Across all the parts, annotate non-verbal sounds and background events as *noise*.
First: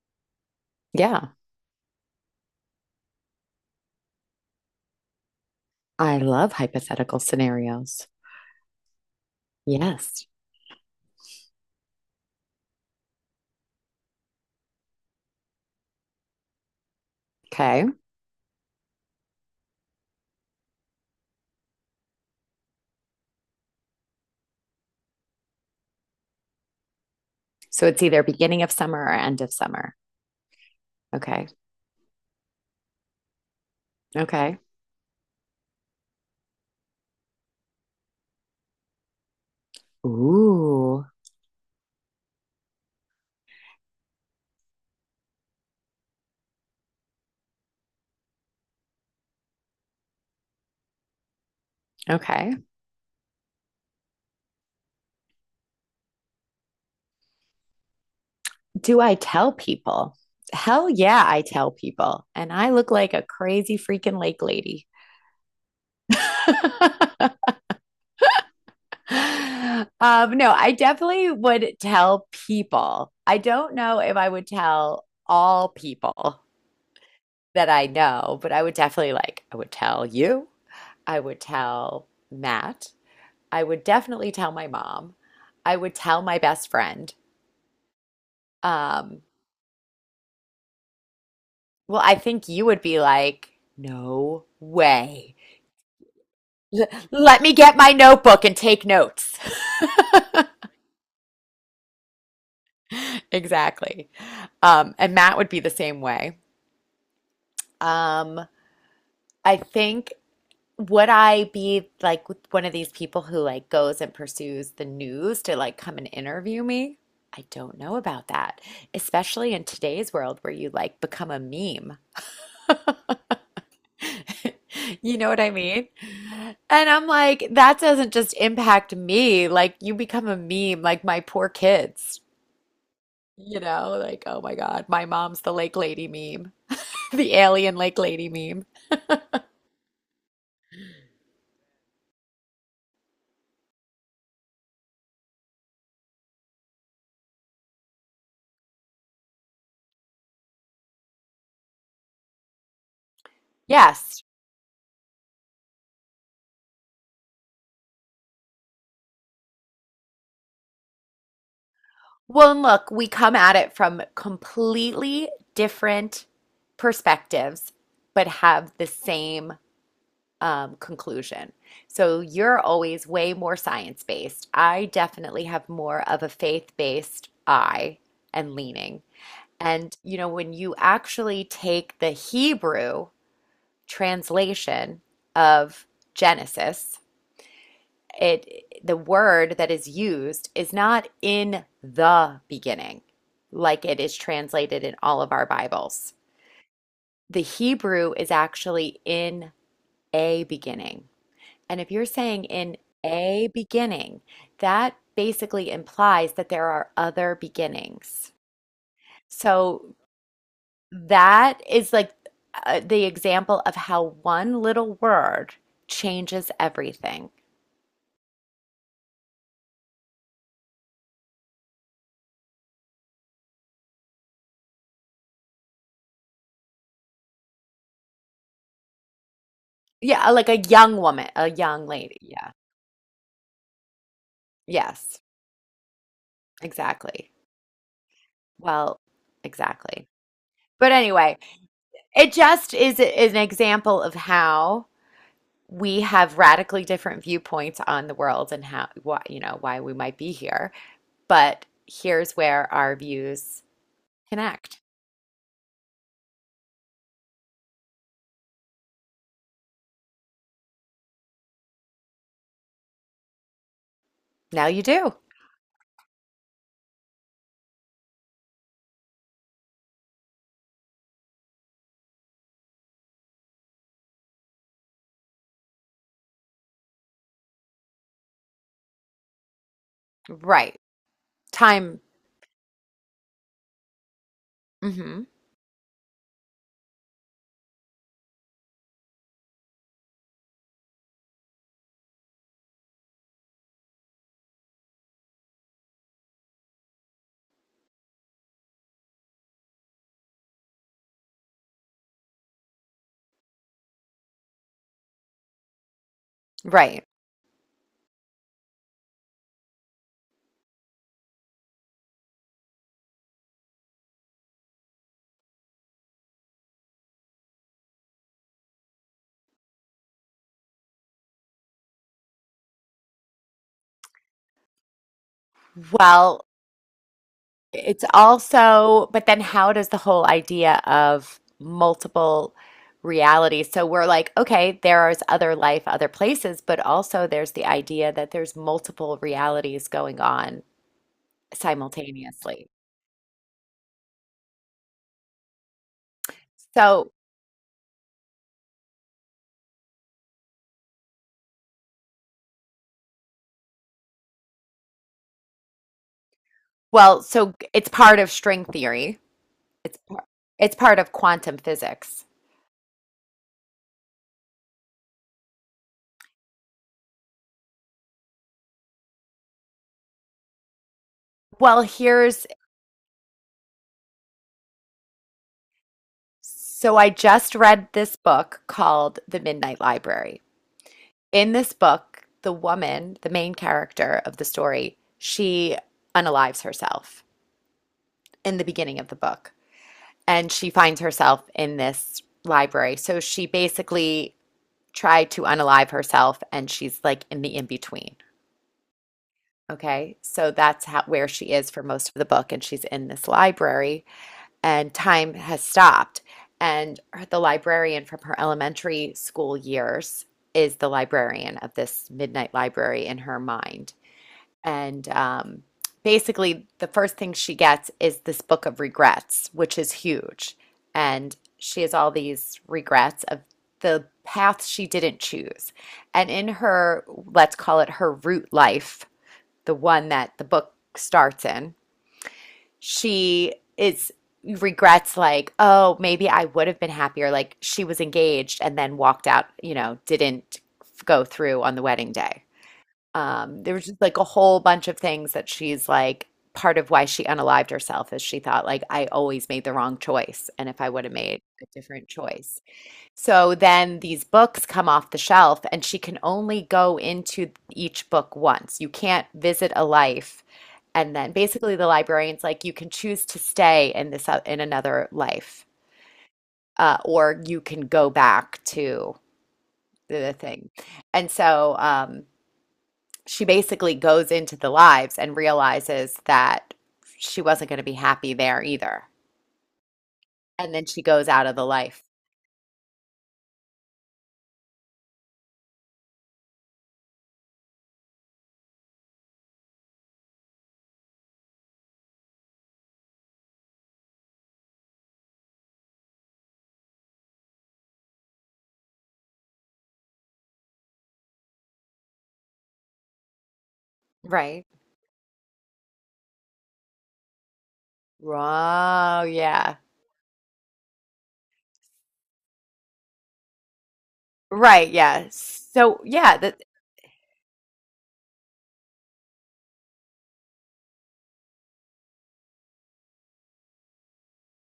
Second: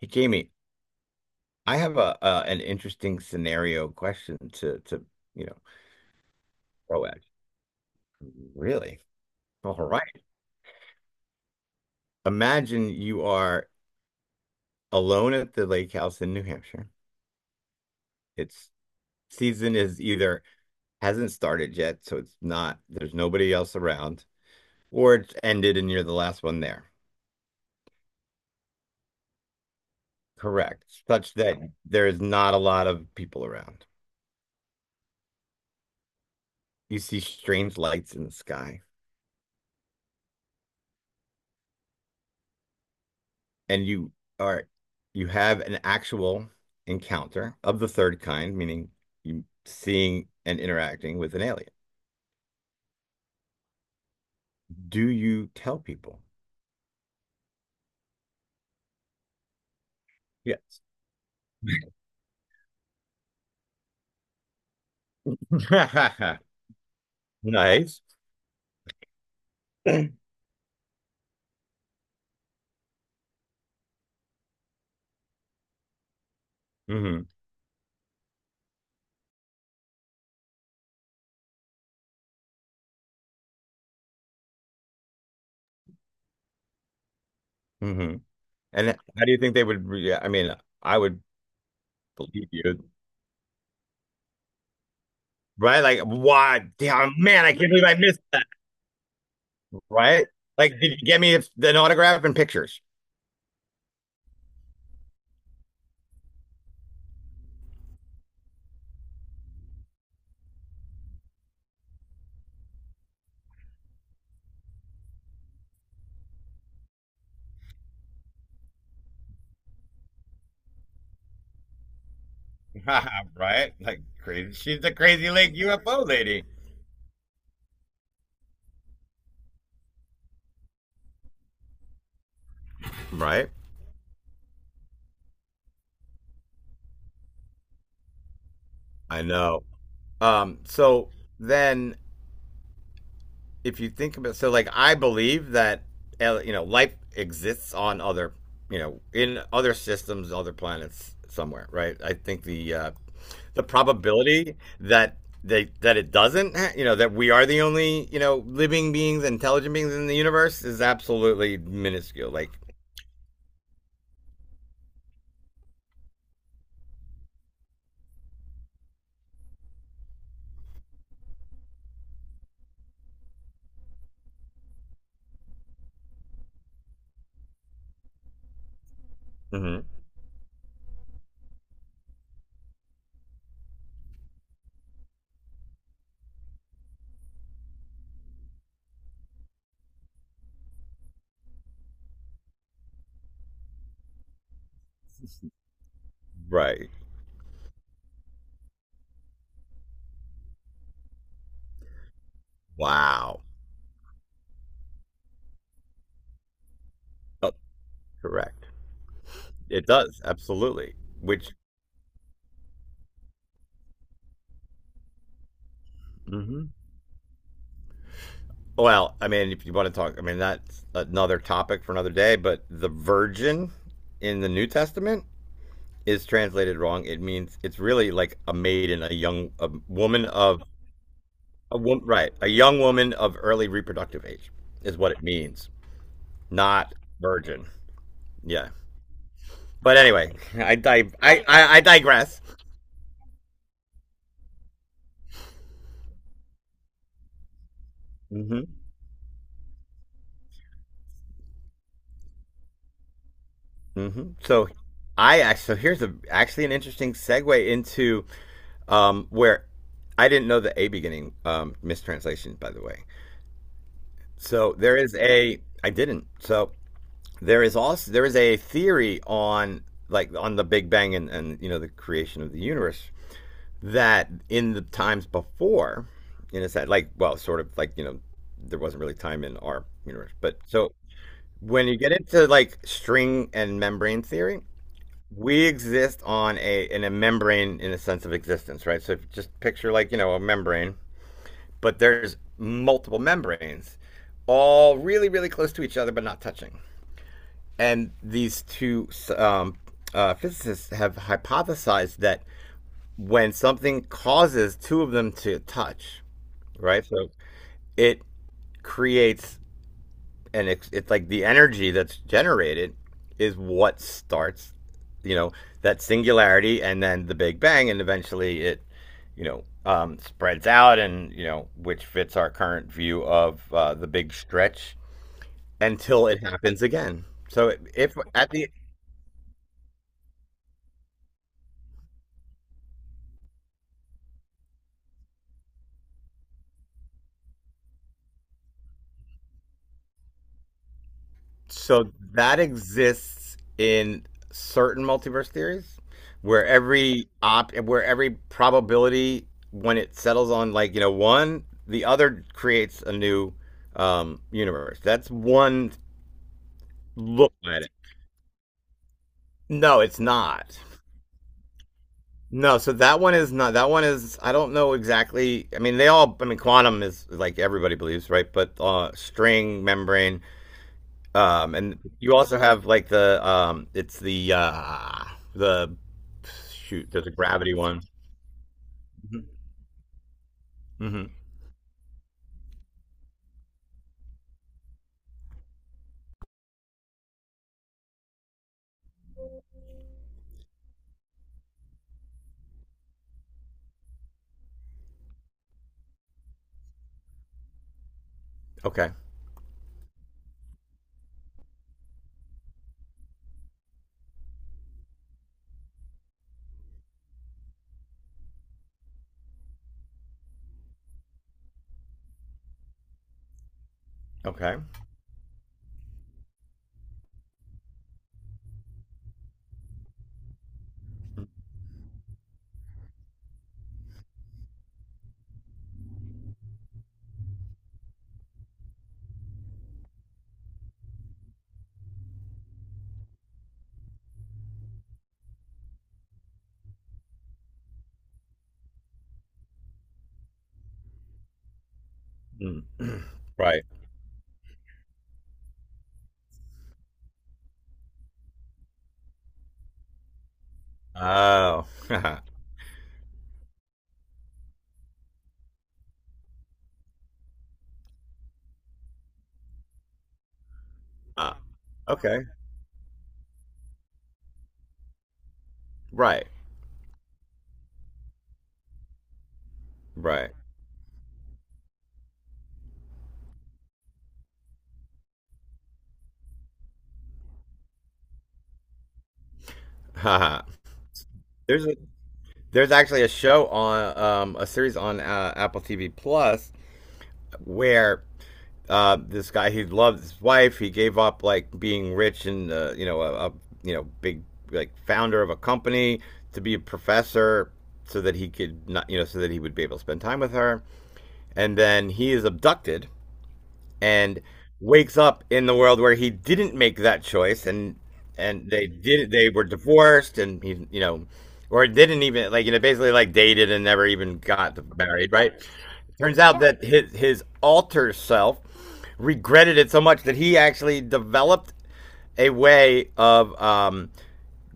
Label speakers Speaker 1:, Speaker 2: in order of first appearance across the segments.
Speaker 1: Hey, Jamie,
Speaker 2: Yeah,
Speaker 1: I have a an interesting scenario question to you know
Speaker 2: I love
Speaker 1: throw
Speaker 2: hypothetical
Speaker 1: at
Speaker 2: scenarios.
Speaker 1: you. Really? All right.
Speaker 2: Yes.
Speaker 1: Imagine you are alone at the lake house in New Hampshire.
Speaker 2: Okay.
Speaker 1: It's Season is either hasn't started yet, so it's not, there's nobody else around, or it's ended and you're the last one there.
Speaker 2: So it's either beginning of summer or end of summer.
Speaker 1: Correct. Such
Speaker 2: Okay.
Speaker 1: that there is not a lot of people around.
Speaker 2: Okay.
Speaker 1: You see strange lights in the sky.
Speaker 2: Ooh.
Speaker 1: And are you have an actual encounter of the third kind, meaning you seeing and interacting with an alien.
Speaker 2: Okay.
Speaker 1: Do you tell people?
Speaker 2: Do I tell people?
Speaker 1: Yes.
Speaker 2: Hell yeah, I tell people. And I look like a crazy freaking lake lady.
Speaker 1: *laughs*
Speaker 2: *laughs*
Speaker 1: Nice.
Speaker 2: No, I definitely would tell people. I don't know if I would tell all people
Speaker 1: hmm
Speaker 2: that I know, but I would definitely like, I would tell you. I would tell Matt. I would definitely tell my mom. I would tell my best friend.
Speaker 1: hmm And how
Speaker 2: Um,
Speaker 1: do you think they would re I mean, I would
Speaker 2: well, I
Speaker 1: believe
Speaker 2: think you
Speaker 1: you,
Speaker 2: would be like, no way.
Speaker 1: right? Like, why?
Speaker 2: *laughs* L-
Speaker 1: Damn, man,
Speaker 2: let
Speaker 1: I
Speaker 2: me
Speaker 1: can't
Speaker 2: get
Speaker 1: believe I
Speaker 2: my
Speaker 1: missed that,
Speaker 2: notebook and take notes. *laughs*
Speaker 1: right? Like, did you get me an autograph and pictures?
Speaker 2: Exactly. And Matt would be the same way. Um, I think, would I be like one of these people who like goes and pursues the news to like come and interview me? I don't know about that, especially in today's world where you like become a meme.
Speaker 1: *laughs* Right? Like crazy.
Speaker 2: *laughs*
Speaker 1: She's the
Speaker 2: You
Speaker 1: crazy
Speaker 2: know what
Speaker 1: lake
Speaker 2: I mean?
Speaker 1: UFO lady.
Speaker 2: And I'm like, that doesn't just impact me. Like, you become a meme, like my poor kids.
Speaker 1: Right?
Speaker 2: Like, oh my God, my mom's the lake lady meme, *laughs* the alien lake lady meme.
Speaker 1: I know. So then, if you think about, so like I believe that you know life exists on other, you know, in other systems, other planets somewhere, right? I think the
Speaker 2: Yes.
Speaker 1: probability that they that it doesn't, you know, that we are the only you know living beings, intelligent beings in the universe is absolutely minuscule. Like,
Speaker 2: Well, and look, we come at it from completely different perspectives, but have the same conclusion. So you're always way more science-based. I definitely have more of a faith-based eye and leaning.
Speaker 1: mhm,
Speaker 2: And, when you actually take the Hebrew translation of Genesis, it the word that is used is not "in the beginning" like it is translated in all of our bibles.
Speaker 1: right?
Speaker 2: The Hebrew is actually "in a beginning." And if you're saying "in
Speaker 1: Wow.
Speaker 2: a beginning," that basically implies that there are other
Speaker 1: Oh,
Speaker 2: beginnings.
Speaker 1: correct. It
Speaker 2: So
Speaker 1: does absolutely. Which.
Speaker 2: that is like, the example of how one little word changes
Speaker 1: Mhm.
Speaker 2: everything.
Speaker 1: Well, I mean, if you want to talk, I mean, that's another topic for another day, but the virgin in the New Testament is translated wrong. It means it's really like a maiden, a woman
Speaker 2: Yeah, like a
Speaker 1: of
Speaker 2: young woman, a
Speaker 1: a
Speaker 2: young
Speaker 1: woman,
Speaker 2: lady.
Speaker 1: right? A
Speaker 2: Yeah.
Speaker 1: young woman of early reproductive age is what it
Speaker 2: Yes.
Speaker 1: means, not
Speaker 2: Exactly.
Speaker 1: virgin. Yeah.
Speaker 2: Well,
Speaker 1: But
Speaker 2: exactly.
Speaker 1: anyway, *laughs* I
Speaker 2: But
Speaker 1: di-
Speaker 2: anyway,
Speaker 1: I
Speaker 2: it
Speaker 1: digress.
Speaker 2: just is an example of how we have radically different viewpoints on the world
Speaker 1: Hmm.
Speaker 2: and how, why, why we might be here. But here's where our views
Speaker 1: mm hmm So
Speaker 2: connect.
Speaker 1: I actually so here's a actually an interesting segue into where I didn't know the a beginning mistranslation, by the way.
Speaker 2: Now
Speaker 1: So
Speaker 2: you
Speaker 1: there is
Speaker 2: do.
Speaker 1: a I didn't. So there is also there is a theory on on the Big Bang and, you know the creation of the universe that in the times before, in a sense, like well, sort of like you know there wasn't really time in our universe, but
Speaker 2: Right.
Speaker 1: so when you
Speaker 2: Time.
Speaker 1: get into like string and membrane theory,
Speaker 2: Hmm.
Speaker 1: we exist on a in a membrane in a sense of existence, right? So if you just picture like you know a membrane but there's multiple membranes, all really, really close to each other, but not touching. And these two um, physicists have hypothesized that when something causes two of them to touch, right?
Speaker 2: Right.
Speaker 1: So it creates, and it's like the energy that's generated is what starts you know that singularity and then the big bang, and eventually it you know spreads out and you know which fits our current view of the big stretch until it
Speaker 2: Well,
Speaker 1: happens again. So
Speaker 2: it's
Speaker 1: if at the
Speaker 2: also, but then how does the whole idea of multiple realities? So we're like, okay, there is other life, other places, but also there's the idea that there's multiple realities going on
Speaker 1: so that
Speaker 2: simultaneously.
Speaker 1: exists in certain multiverse theories where
Speaker 2: So,
Speaker 1: every op where every probability when it settles on like, you know, one, the other creates a new universe. That's one
Speaker 2: well,
Speaker 1: look
Speaker 2: so
Speaker 1: at it.
Speaker 2: it's part of string theory.
Speaker 1: No,
Speaker 2: It's
Speaker 1: it's
Speaker 2: par-
Speaker 1: not.
Speaker 2: it's part of quantum physics.
Speaker 1: No, so that one is not, that one is I don't know exactly. I mean, they all, I mean quantum is like everybody believes, right? But string membrane.
Speaker 2: Well,
Speaker 1: And you
Speaker 2: here's
Speaker 1: also have like the
Speaker 2: so
Speaker 1: shoot.
Speaker 2: I
Speaker 1: There's a
Speaker 2: just
Speaker 1: gravity
Speaker 2: read
Speaker 1: one.
Speaker 2: this book called The Midnight Library.
Speaker 1: Mm-hmm.
Speaker 2: In this book, the woman, the main character of the story, she unalives herself in the beginning of the book, and she finds herself in this library. So she basically tried to unalive herself and she's like in the in between.
Speaker 1: Okay.
Speaker 2: Okay. So that's how where she is for most of the book, and she's in this library and time has stopped, and the librarian from her elementary school years is the librarian of this midnight library in her mind.
Speaker 1: Okay.
Speaker 2: And basically, the first thing she gets is this book of regrets, which is huge. And she has all these regrets of the path she didn't choose. And in her, let's call it her root life, the one that the book starts in, she is regrets like, oh, maybe I would have been happier. Like, she was engaged and then walked out, you know, didn't go through on the wedding day.
Speaker 1: Mm. *clears throat*
Speaker 2: There
Speaker 1: Right.
Speaker 2: was just like a whole bunch of things that she's like, part of why she unalived herself is she thought, like, I always made the wrong choice. And if I would have made a
Speaker 1: Oh.
Speaker 2: different
Speaker 1: *laughs*
Speaker 2: choice. So then these books come off the shelf, and she can only go into each book once. You can't visit a life. And then
Speaker 1: Ah,
Speaker 2: basically the
Speaker 1: okay.
Speaker 2: librarian's like, you can choose to stay in this, in another life,
Speaker 1: Right.
Speaker 2: or you can go back to the
Speaker 1: Right.
Speaker 2: thing. And so, she basically goes into the lives and realizes that she wasn't going to be happy there either.
Speaker 1: Haha.
Speaker 2: And then she goes out of the
Speaker 1: there's a
Speaker 2: life.
Speaker 1: there's actually a show on a series on Apple TV Plus where this guy, he loved his wife. He gave up like being rich and you know a you know big like founder of a company to be a professor so that he could not you know so that he would be able to spend time with her. And then he is abducted and
Speaker 2: Right.
Speaker 1: wakes up in the world where he didn't make that choice, and
Speaker 2: Oh,
Speaker 1: they were
Speaker 2: yeah.
Speaker 1: divorced, and he you know or didn't even like you know basically like dated and never even got
Speaker 2: Right, yeah.
Speaker 1: married, right?
Speaker 2: So,
Speaker 1: Turns
Speaker 2: yeah,
Speaker 1: out
Speaker 2: that
Speaker 1: that his alter self regretted it so much that he actually developed a way of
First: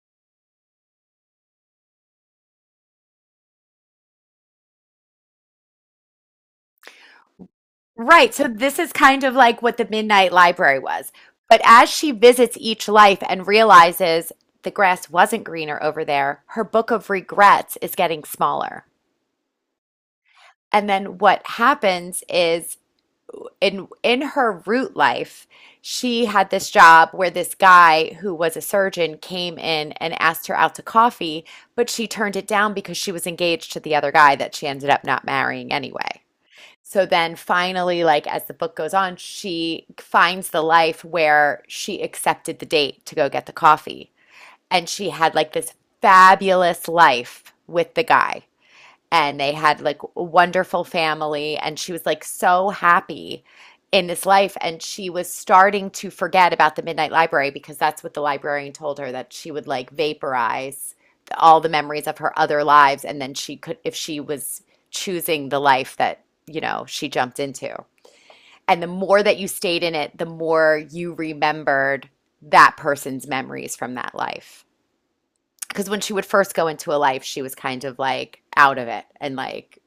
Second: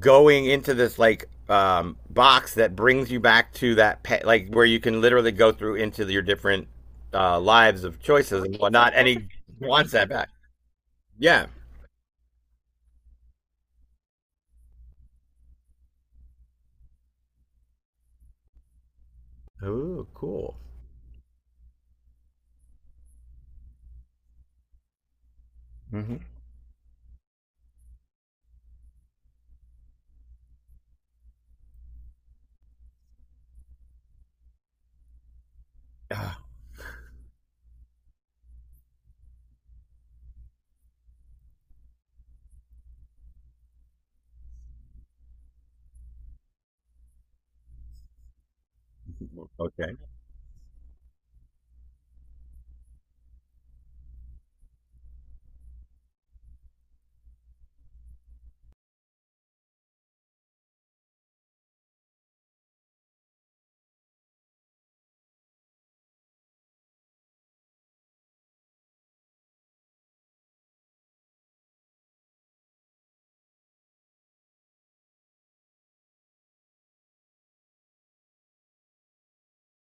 Speaker 1: going into this like box that brings you back to like where you can literally go through into your different lives of
Speaker 2: right.
Speaker 1: choices
Speaker 2: So
Speaker 1: and
Speaker 2: this
Speaker 1: whatnot,
Speaker 2: is
Speaker 1: and
Speaker 2: kind
Speaker 1: he
Speaker 2: of like what the
Speaker 1: wants that back.
Speaker 2: Midnight Library was.
Speaker 1: Yeah.
Speaker 2: But as she visits each life and realizes the grass wasn't greener over there, her book of regrets is getting smaller.
Speaker 1: Oh, cool.
Speaker 2: And then what happens is in her root life,
Speaker 1: Mm-hmm.
Speaker 2: she
Speaker 1: *sighs*
Speaker 2: had this job where this guy who was a surgeon came in and asked her out to coffee, but she turned it down because she was engaged to the other guy that she ended up not marrying anyway. So then finally, like as the book goes on, she finds the life where she accepted the date to go get the coffee. And she had like this fabulous life with the guy, and they had
Speaker 1: Okay.
Speaker 2: like a wonderful family, and she was like so happy in this life. And she was starting to forget about the midnight library because that's what the librarian told her, that she would like vaporize all the memories of her other lives, and then she could if she was choosing the life that she jumped into. And the more that you stayed in it, the more you remembered that person's memories from that life, because when she would first go into a life, she was kind of like out of it. And like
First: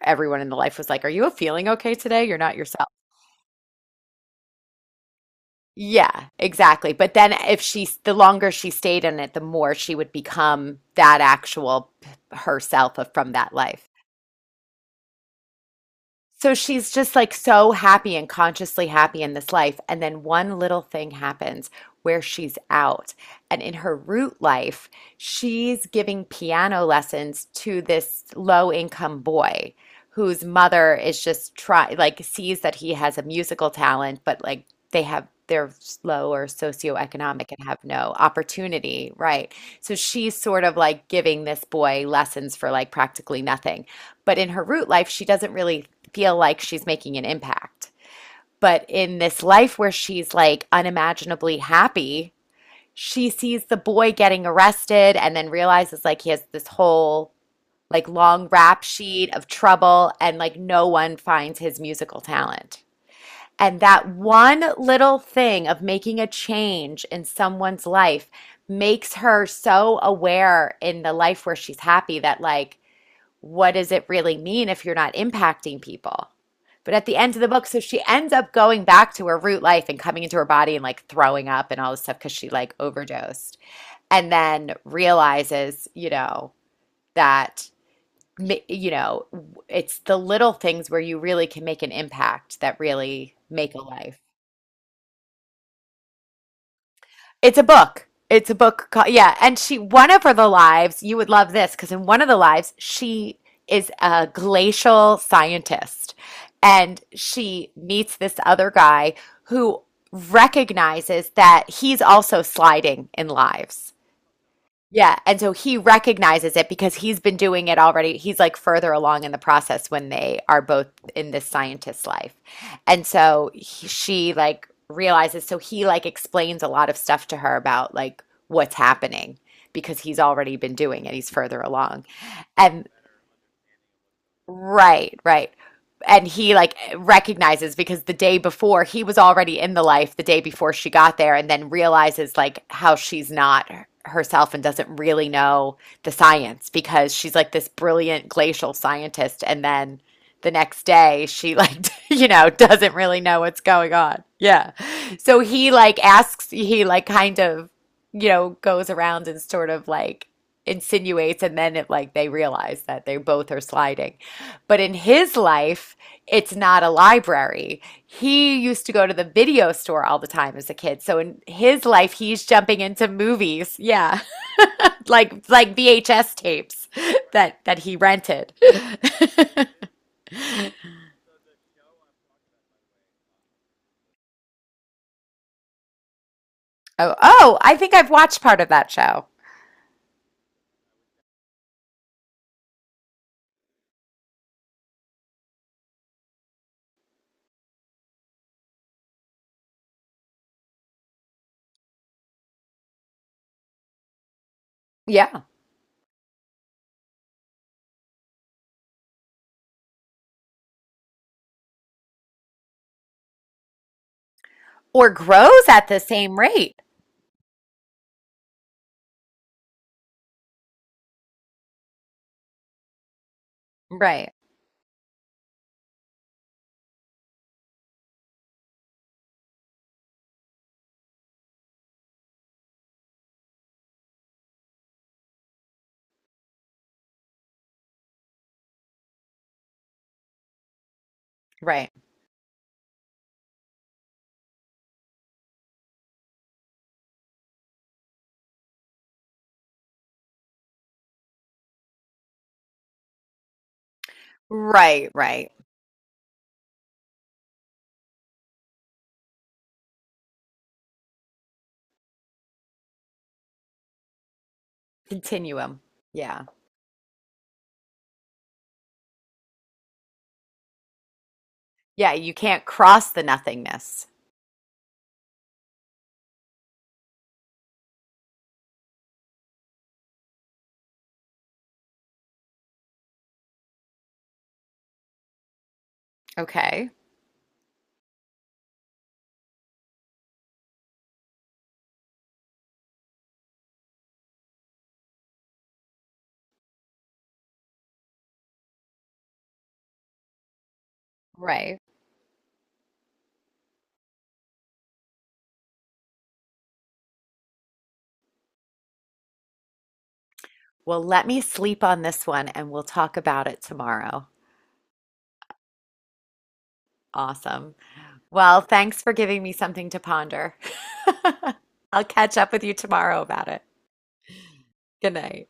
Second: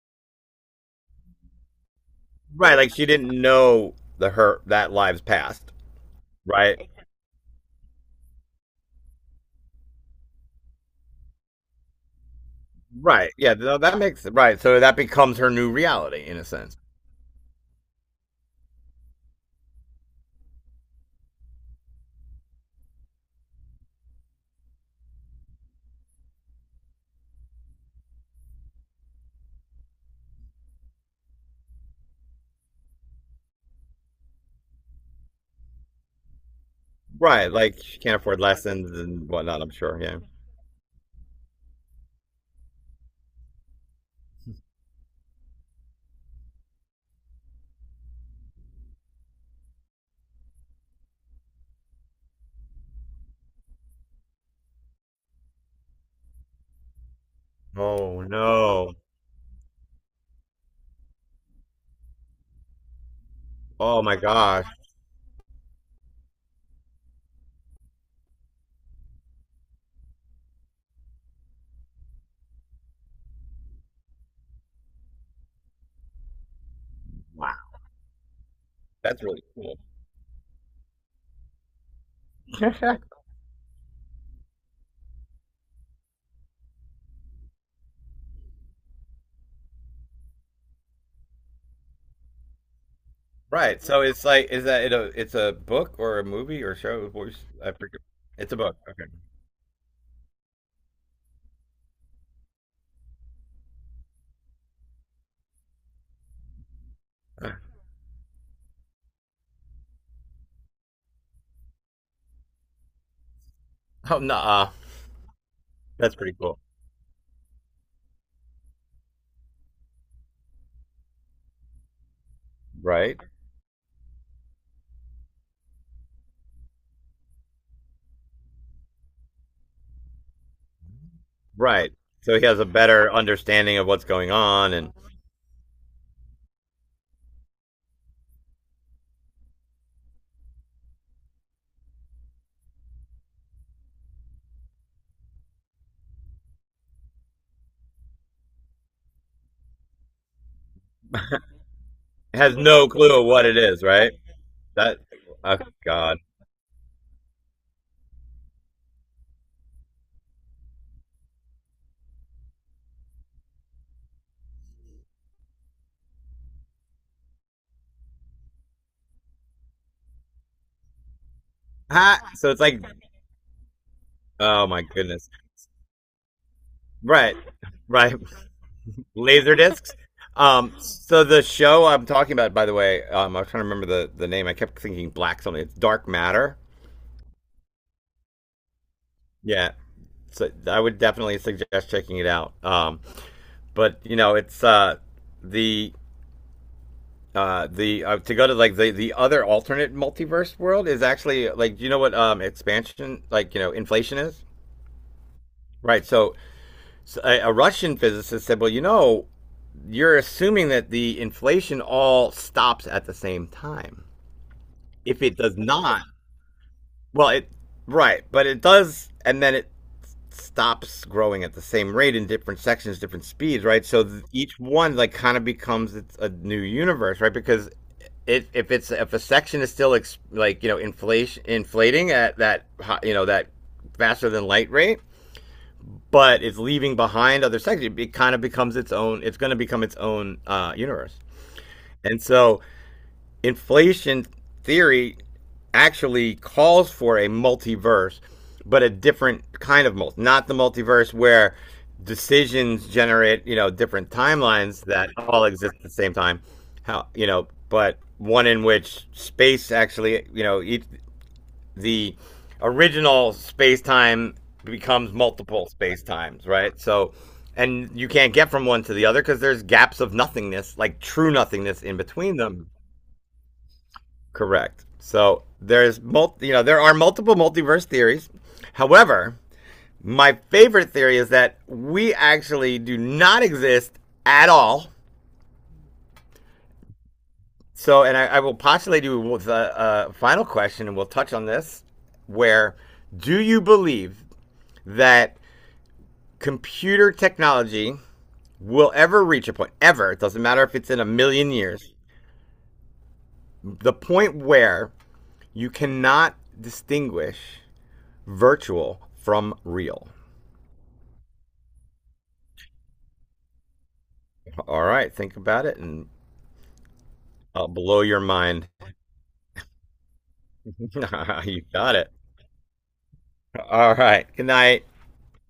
Speaker 2: everyone in the life was like, are you feeling okay today? You're not
Speaker 1: Right.
Speaker 2: yourself.
Speaker 1: Like she didn't know the her that lives past.
Speaker 2: Yeah,
Speaker 1: Right.
Speaker 2: exactly. But then if she, the longer she stayed in it, the more she would become that actual herself of,
Speaker 1: Right.
Speaker 2: from that
Speaker 1: Yeah. No,
Speaker 2: life.
Speaker 1: that makes it right. So that becomes her new reality in a
Speaker 2: So
Speaker 1: sense.
Speaker 2: she's just like so happy and consciously happy in this life. And then one little thing happens where she's out. And in her root life, she's giving piano lessons to this low income boy whose mother is just try like sees that he has a musical talent, but like they're low or
Speaker 1: Right.
Speaker 2: socioeconomic and have
Speaker 1: Like she
Speaker 2: no
Speaker 1: can't afford lessons
Speaker 2: opportunity,
Speaker 1: and
Speaker 2: right?
Speaker 1: whatnot. I'm
Speaker 2: So
Speaker 1: sure. Yeah.
Speaker 2: she's sort of like giving this boy lessons for like practically nothing. But in her root life, she doesn't really feel like she's making an impact. But in this life where she's like unimaginably happy, she sees the boy getting arrested and then realizes like he has this whole like
Speaker 1: Oh
Speaker 2: long rap
Speaker 1: no.
Speaker 2: sheet of trouble, and like no one finds his musical talent. And
Speaker 1: Oh
Speaker 2: that
Speaker 1: my
Speaker 2: one
Speaker 1: gosh.
Speaker 2: little thing of making a change in someone's life makes her so aware in the life where she's happy that, like, what does it really mean if you're not impacting people? But at the end of the
Speaker 1: Wow.
Speaker 2: book, so she ends up going back
Speaker 1: That's
Speaker 2: to her
Speaker 1: really
Speaker 2: root
Speaker 1: cool.
Speaker 2: life and coming into her body and like throwing up and all this stuff because she like overdosed, and then realizes, you know, that, you know, it's the little things where you really can make an impact that really make a
Speaker 1: Right. So
Speaker 2: life.
Speaker 1: it's like, is that it's a book or a movie or show? What was—
Speaker 2: It's a
Speaker 1: I forget.
Speaker 2: book. It's
Speaker 1: It's
Speaker 2: a
Speaker 1: a book.
Speaker 2: book.
Speaker 1: Okay.
Speaker 2: Called, yeah. And she, one of her, the lives, you would love this because in one of the lives, she is a glacial scientist and she meets this other guy who recognizes that he's also sliding in lives.
Speaker 1: Oh, no.
Speaker 2: Yeah, and so he
Speaker 1: That's pretty
Speaker 2: recognizes
Speaker 1: cool.
Speaker 2: it because he's been doing it already. He's like further along in the process when they are both in this scientist's life. And
Speaker 1: Right.
Speaker 2: so he, she like realizes, so he like explains a lot of stuff to her about like what's happening because he's already been doing it. He's further
Speaker 1: Right.
Speaker 2: along.
Speaker 1: So he has a
Speaker 2: And.
Speaker 1: better understanding of what's going on and
Speaker 2: Right, right. And he like recognizes because the day before he was already in the life the day before she got there, and then realizes like how she's not herself and doesn't really know the science because she's like this brilliant glacial scientist, and then the next day she like *laughs*
Speaker 1: has no
Speaker 2: doesn't
Speaker 1: clue
Speaker 2: really
Speaker 1: of
Speaker 2: know
Speaker 1: what it
Speaker 2: what's
Speaker 1: is,
Speaker 2: going
Speaker 1: right?
Speaker 2: on. Yeah.
Speaker 1: That,
Speaker 2: So
Speaker 1: oh,
Speaker 2: he like
Speaker 1: God.
Speaker 2: asks, he like kind of goes around and sort of like insinuates, and then it like they realize that they both are sliding. But in his life, it's not a library. He used to go to the video store all the time as a kid. So in his life,
Speaker 1: Ha!
Speaker 2: he's
Speaker 1: So it's like,
Speaker 2: jumping into movies. Yeah. *laughs*
Speaker 1: oh my goodness.
Speaker 2: Like VHS tapes *laughs*
Speaker 1: Right.
Speaker 2: that he
Speaker 1: Right.
Speaker 2: rented.
Speaker 1: *laughs*
Speaker 2: *laughs*
Speaker 1: Laser discs. So the show I'm talking about, by the way, I was trying to remember the name. I kept thinking black something. It's Dark Matter.
Speaker 2: Oh, I think I've watched part of that show.
Speaker 1: Yeah. So I would definitely suggest checking it out. But you know, it's the the to go to like the other alternate multiverse world is actually like do you know what expansion like you know inflation is,
Speaker 2: Yeah.
Speaker 1: right? So, so a Russian physicist said, well you know you're assuming that the inflation all stops at the same time.
Speaker 2: Or
Speaker 1: If it does
Speaker 2: grows at the
Speaker 1: not,
Speaker 2: same rate.
Speaker 1: well it right, but it does, and then it stops growing at the same rate in different sections, different speeds, right? So
Speaker 2: Right.
Speaker 1: each one like kind of becomes it's a new universe, right? Because it, if it's if a section is still like you know inflation inflating at that you know that faster than light rate, but it's leaving behind other sections, it kind of becomes its own. It's going to become its own universe.
Speaker 2: Right.
Speaker 1: And so inflation theory actually calls for a multiverse, but a different kind of multiverse, not the multiverse where decisions generate, you know, different timelines
Speaker 2: Right,
Speaker 1: that all
Speaker 2: right.
Speaker 1: exist at the same time. How, you know, but one in which space actually, you know, the original space time becomes multiple
Speaker 2: Continuum.
Speaker 1: space times,
Speaker 2: Yeah.
Speaker 1: right? So, and you can't get from one to the other because there's gaps of nothingness, like true nothingness in
Speaker 2: Yeah, you
Speaker 1: between
Speaker 2: can't
Speaker 1: them.
Speaker 2: cross the nothingness.
Speaker 1: Correct. So there's you know there are multiple multiverse theories. However, my favorite theory is that we actually do not exist at all.
Speaker 2: Okay.
Speaker 1: So, and I will postulate you with a final question, and we'll touch on this. Where do you believe that computer technology will ever reach a point? Ever? It doesn't matter if it's in a million
Speaker 2: Right.
Speaker 1: years. The point where you cannot distinguish virtual from real.
Speaker 2: Well, let me sleep on this one and we'll talk about it tomorrow.
Speaker 1: All right, think about it, and I'll
Speaker 2: Awesome.
Speaker 1: blow your
Speaker 2: Well,
Speaker 1: mind.
Speaker 2: thanks for giving me something to ponder.
Speaker 1: *laughs* You
Speaker 2: *laughs*
Speaker 1: got
Speaker 2: I'll
Speaker 1: it.
Speaker 2: catch up with you tomorrow about it.
Speaker 1: All right, good night.
Speaker 2: Good night.